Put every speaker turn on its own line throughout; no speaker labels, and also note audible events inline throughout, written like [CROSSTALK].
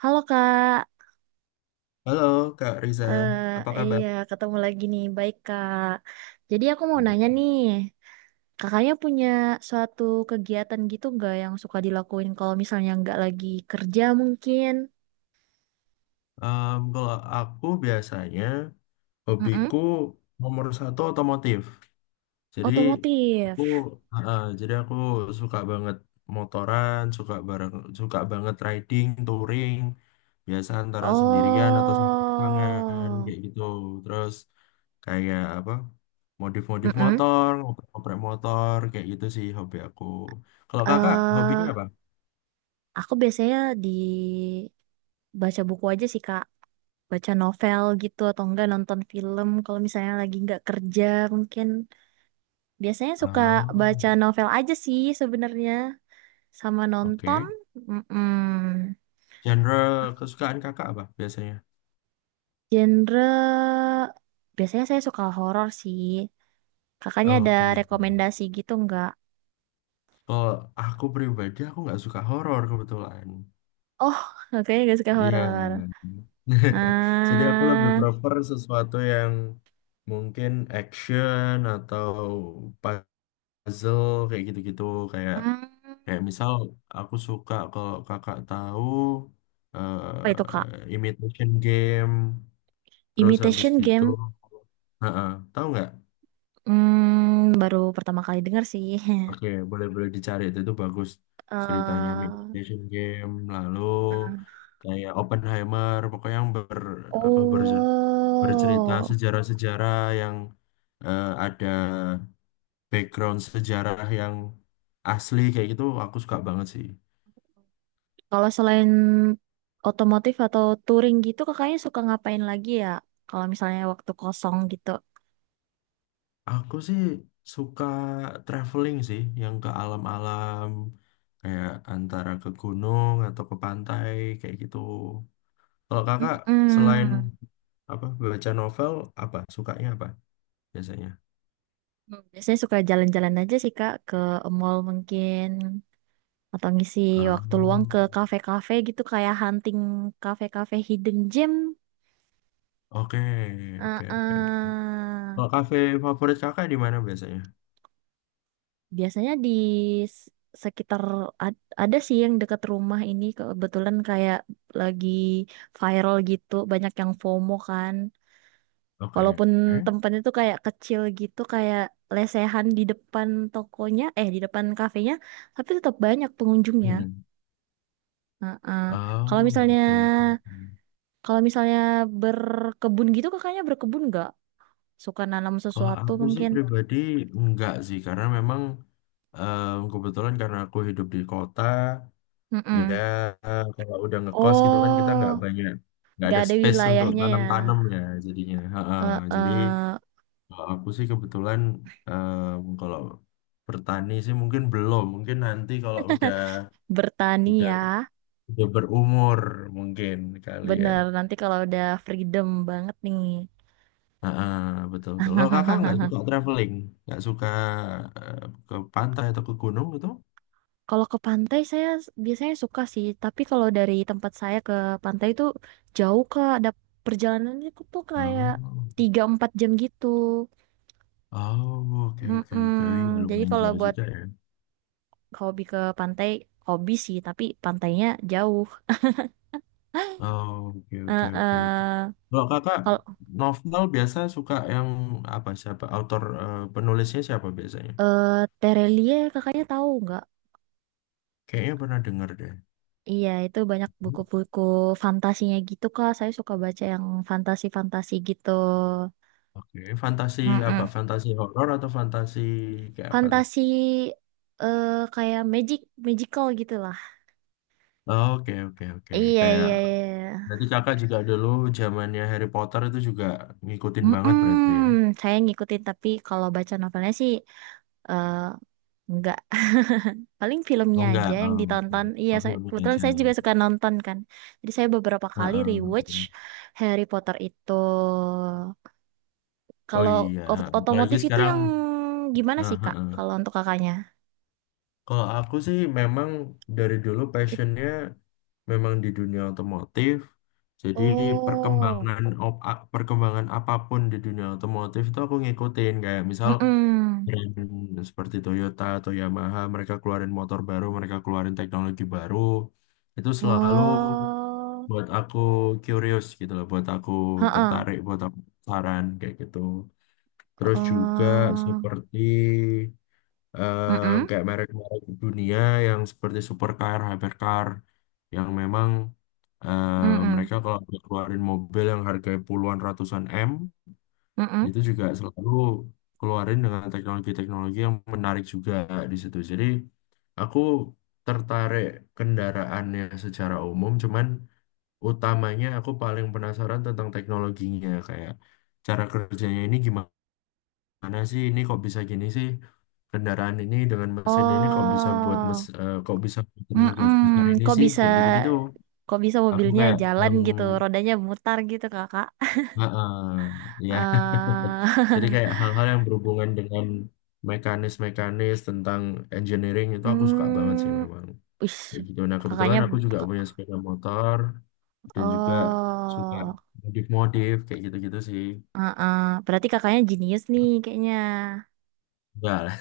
Halo Kak,
Halo Kak Riza,
Eh
apa kabar?
iya ketemu lagi nih. Baik Kak. Jadi aku mau nanya
Gitu.
nih, kakaknya punya suatu kegiatan gitu nggak yang suka dilakuin kalau misalnya nggak lagi kerja mungkin?
Kalau aku biasanya
Mm-mm.
hobiku nomor satu otomotif. Jadi aku
Otomotif.
aku suka banget motoran, suka bareng, suka banget riding, touring. Biasa antara sendirian atau sama pasangan
Oh,
kayak gitu. Terus kayak apa? Modif-modif
mm
motor, ngoprek-ngoprek motor kayak gitu sih hobi aku. Kalau kakak hobinya apa?
aku biasanya di baca buku aja sih Kak, baca novel gitu atau enggak nonton film kalau misalnya lagi nggak kerja mungkin. Biasanya suka
Oh,
baca novel aja sih sebenarnya sama nonton.
oke.
Mm
Genre kesukaan kakak apa biasanya?
Genre biasanya saya suka horor sih. Kakaknya ada
Oke.
rekomendasi gitu nggak?
Kalau aku pribadi aku nggak suka horor kebetulan.
Oh, kakaknya nggak suka
Iya.
horor.
[LAUGHS] Jadi aku lebih
Nah,
prefer sesuatu yang mungkin action atau puzzle kayak gitu-gitu kayak
hmm,
kayak misal aku suka kalau kakak tahu
apa itu Kak?
Imitation Game, terus habis
Imitation
gitu,
Game.
heeh, tahu nggak?
Hmm, baru pertama kali dengar sih. [LAUGHS]
Oke, boleh-boleh dicari itu bagus ceritanya
eh
Meditation Game, lalu
nah,
kayak Oppenheimer, pokoknya yang apa berje- bercerita
oh.
sejarah-sejarah yang ada background sejarah yang asli kayak gitu aku suka banget sih.
Kalau selain otomotif atau touring gitu, kakaknya suka ngapain lagi ya? Kalau misalnya waktu kosong gitu.
Aku sih suka traveling sih yang ke alam-alam kayak antara ke gunung atau ke pantai kayak gitu. Kalau kakak selain
Mm-mm.
apa baca novel apa sukanya apa biasanya?
Hmm, biasanya suka jalan-jalan aja sih Kak, ke mall mungkin. Atau ngisi waktu luang
Oh,
ke kafe-kafe gitu, kayak hunting kafe-kafe hidden gem.
oke oke oke oke.
Uh-uh.
Kalau kafe favorit kakak di mana biasanya?
Biasanya di s- sekitar ada sih yang dekat rumah ini kebetulan kayak lagi viral gitu, banyak yang FOMO kan.
Oke.
Walaupun tempatnya tuh kayak kecil gitu, kayak lesehan di depan tokonya, eh di depan kafenya, tapi tetap banyak pengunjungnya.
Hmm.
Heeh.
Oh,
Kalau misalnya
oke oke.
kalau misalnya berkebun gitu, kakaknya berkebun nggak? Suka nanam
Kalau
sesuatu
aku sih
mungkin?
pribadi enggak sih, karena memang kebetulan karena aku hidup di kota ya,
Mm-mm.
kalau udah ngekos gitu kan kita
Oh,
nggak banyak, nggak
nggak
ada
ada
space untuk
wilayahnya ya.
tanam-tanam ya jadinya. Ha-ha. Jadi,
Heeh.
kalau aku sih kebetulan kalau bertani sih mungkin belum. Mungkin nanti kalau
Bertani
udah
ya.
udah berumur mungkin kali ya.
Bener, nanti kalau udah freedom banget nih.
Ah, ah, betul betul. Kalau kakak
[LAUGHS]
nggak suka traveling, nggak suka eh, ke pantai atau ke gunung gitu?
Kalau ke pantai saya biasanya suka sih, tapi kalau dari tempat saya ke pantai itu jauh Kak, ada perjalanannya tuh kayak
Oh,
3 4 jam gitu.
oh, oke oke oke. Ya
Mm-mm. Jadi
lumayan
kalau
jauh
buat
juga ya.
hobi ke pantai, hobi sih, tapi pantainya jauh. [LAUGHS]
Oh, oke oke
eh
oke oke.
eh,
Kalau kakak
kalau
novel biasa suka yang apa, siapa? Penulisnya siapa biasanya?
eh Terelie kakaknya tahu nggak?
Kayaknya pernah denger deh.
Iya, itu banyak buku-buku fantasinya gitu Kak. Saya suka baca yang fantasi-fantasi gitu.
Oke, fantasi apa? Fantasi horor atau fantasi kayak apa tuh?
Fantasi kayak magic, magical gitu lah.
Oh, oke, oke, oke.
Iya,
Kayak
iya, iya.
berarti kakak juga dulu zamannya Harry Potter itu juga ngikutin banget berarti ya?
Mm-mm, saya ngikutin tapi kalau baca novelnya sih eh enggak. [LAUGHS] Paling filmnya
Oh enggak,
aja yang
oh, oke.
ditonton. Iya,
Oh, filmnya
kebetulan
aja.
saya juga suka nonton kan. Jadi saya beberapa
Heeh,
kali rewatch
heeh.
Harry Potter itu.
Oh
Kalau
iya, apalagi
otomotif itu
sekarang.
yang gimana
eh,
sih, Kak?
heeh.
Kalau untuk kakaknya?
Kalau aku sih memang dari dulu
It-
passionnya memang di dunia otomotif. Jadi
oh,
perkembangan apapun di dunia otomotif itu aku ngikutin kayak misal
mm-mm.
brand seperti Toyota atau Yamaha, mereka keluarin motor baru, mereka keluarin teknologi baru, itu selalu
Oh,
buat aku curious gitu loh, buat aku
heeh.
tertarik, buat aku saran kayak gitu. Terus juga
Oh,
seperti
mm-mm,
kayak merek-merek dunia yang seperti supercar, hypercar, yang memang eh,
mm-mm,
mereka kalau keluarin mobil yang harganya puluhan ratusan M,
mm-mm,
itu juga selalu keluarin dengan teknologi-teknologi yang menarik juga di situ. Jadi aku tertarik kendaraannya secara umum, cuman utamanya aku paling penasaran tentang teknologinya, kayak cara kerjanya ini gimana sih? Ini kok bisa gini sih? Kendaraan ini dengan mesin ini
oh,
kok bisa buat tenaga sebesar
mm-mm.
ini
Kok
sih?
bisa,
Kayak gitu-gitu.
kok bisa
Aku
mobilnya
kayak
jalan
yang,
gitu, rodanya mutar gitu kakak.
heeh, ya. [LAUGHS]
Eh
Jadi kayak hal-hal yang berhubungan dengan mekanis-mekanis tentang engineering
[LAUGHS]
itu aku suka banget sih
hmm,
memang,
wis,
kayak gitu. Nah,
kakaknya,
kebetulan aku juga punya
k-
sepeda motor dan juga suka
oh,
modif-modif kayak gitu-gitu sih.
uh-uh. Berarti kakaknya jenius nih kayaknya.
Enggak lah.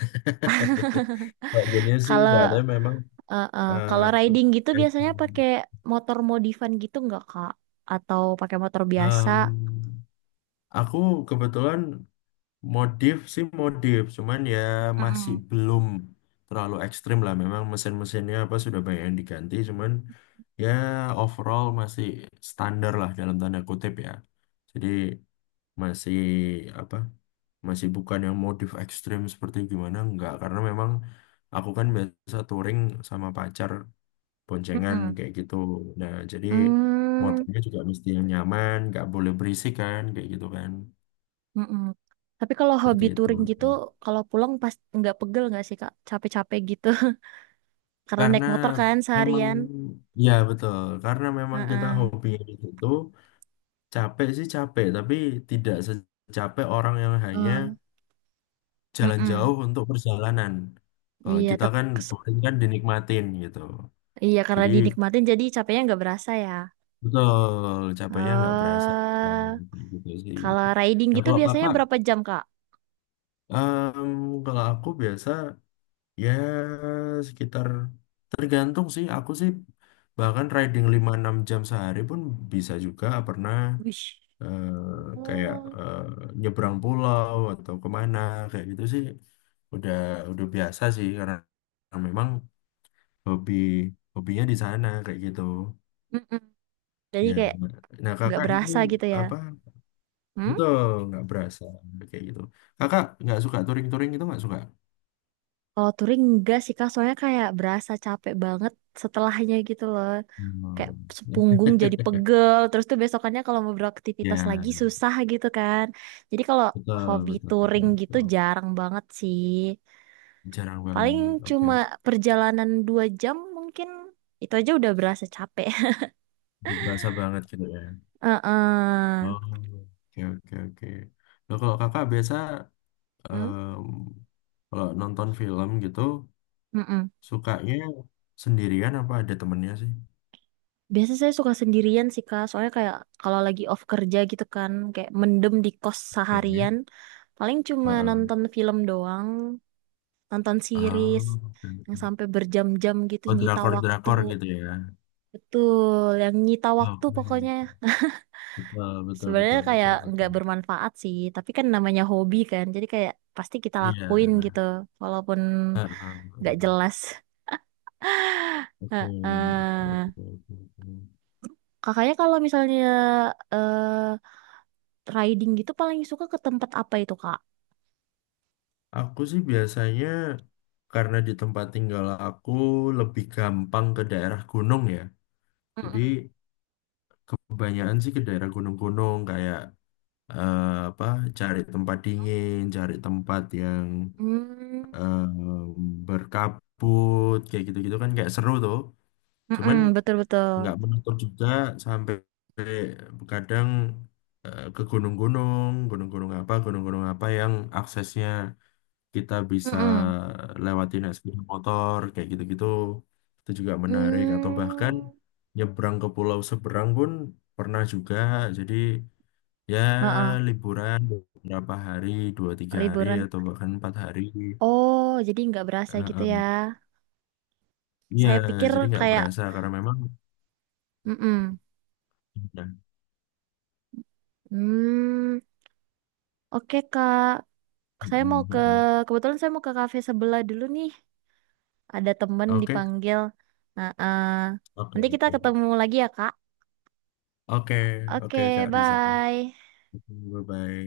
[LAUGHS] Kalau dunia sih enggak,
Kalau
tapi memang
uh-uh.
eh,
Kalau riding gitu biasanya pakai motor modifan gitu nggak kak? Atau pakai motor biasa?
em, aku kebetulan. Modif sih modif, cuman ya masih
Mm-mm.
belum terlalu ekstrim lah. Memang mesin-mesinnya apa sudah banyak yang diganti, cuman ya overall masih standar lah dalam tanda kutip ya. Jadi masih apa? Masih bukan yang modif ekstrim seperti gimana enggak, karena memang aku kan biasa touring sama pacar boncengan
Mm-mm.
kayak gitu. Nah, jadi
Hmm,
motornya juga mesti yang nyaman, nggak boleh berisik kan, kayak gitu kan,
mm-mm. Tapi kalau
seperti
hobi
itu.
touring gitu, kalau pulang pas nggak pegel nggak sih Kak? Capek-capek gitu. [LAUGHS] Karena naik
Karena
motor kan
memang
seharian.
ya betul, karena memang kita
Heeh.
hobi itu, capek sih capek, tapi tidak secapek orang yang hanya
Eh,
jalan
mm-mm.
jauh untuk perjalanan. Kalau
Iya,
kita
tapi
kan bukan, kan dinikmatin gitu.
iya karena
Jadi
dinikmatin jadi capeknya nggak berasa ya.
betul, capeknya nggak berasa
Eh,
gitu sih.
kalau riding
Nah
gitu
kalau
biasanya
kakak,
berapa jam Kak?
kalau aku biasa, ya, sekitar tergantung sih. Aku sih bahkan riding 5 6 jam sehari pun bisa juga pernah,
Wih.
eh, kayak
Oh,
nyebrang pulau atau kemana kayak gitu sih. Udah udah biasa sih karena memang hobi hobinya di sana kayak gitu.
mm-mm. Jadi
Ya,
kayak
nah
nggak
kakak ini
berasa gitu ya.
apa?
Hmm?
Betul, nggak berasa kayak gitu. Kakak nggak suka touring-touring itu nggak suka?
Kalau touring enggak sih Kak, soalnya kayak berasa capek banget setelahnya gitu loh.
Hmm.
Kayak sepunggung jadi pegel terus tuh besokannya kalau mau
[LAUGHS]
beraktivitas lagi
Ya.
susah gitu kan jadi kalau
Betul,
hobi
betul,
touring
betul,
gitu
betul.
jarang banget sih
Jarang
paling
banget. Oke,
cuma
oke.
perjalanan 2 jam mungkin itu aja udah berasa capek.
Berasa banget gitu ya.
[LAUGHS] Heeh.
Oh, oke, oke, oke. Nah, kalau kakak biasa,
Hmm?
em, kalau nonton film gitu,
Mm-mm.
sukanya sendirian apa ada temennya sih?
Biasanya saya suka sendirian sih Kak, soalnya kayak kalau lagi off kerja gitu kan, kayak mendem di kos
Ini.
seharian, paling cuma
Heeh.
nonton film doang, nonton
Oh,
series
oke,
yang
oke.
sampai berjam-jam gitu
Oh,
nyita waktu.
drakor-drakor gitu ya.
Betul, yang nyita waktu pokoknya.
Oke. Betul, betul,
Sebenarnya
betul,
kayak
betul,
nggak
betul.
bermanfaat sih, tapi kan namanya hobi kan, jadi kayak pasti kita lakuin
Iya.
gitu, walaupun nggak
Heeh.
jelas.
Oke,
Heeh.
oke, oke, oke.
Kakaknya kalau misalnya eh riding gitu paling suka ke tempat apa itu, Kak?
Aku sih biasanya karena di tempat tinggal aku lebih gampang ke daerah gunung ya. Jadi
Mm-mm.
kebanyakan sih ke daerah gunung-gunung kayak, eh, apa, cari tempat dingin, cari tempat yang
Hmm,
eh, berkabut kayak gitu-gitu kan, kayak seru tuh. Cuman
mm-mm, betul-betul.
nggak menutup juga sampai kadang ke gunung-gunung, gunung-gunung apa yang aksesnya kita bisa
Mm-mm.
lewatin sepeda motor kayak gitu-gitu itu juga menarik, atau bahkan
Hmm,
nyebrang ke pulau seberang pun pernah juga. Jadi ya
heeh,
liburan beberapa hari, 2 3 hari
liburan.
atau bahkan 4 hari.
Oh, jadi nggak
Eh,
berasa gitu
eh.
ya.
Iya,
Saya pikir
jadi nggak
kayak,
berasa karena memang.
mm-mm.
Nah,
Hmm. Oke Kak,
mm,
saya mau
mm,
ke
mm.
kebetulan saya mau ke kafe sebelah dulu nih. Ada temen
Oke
dipanggil. Nah,
oke
nanti kita
oke
ketemu lagi ya Kak.
oke oke,
Oke,
Kak Rizal,
bye.
bye bye.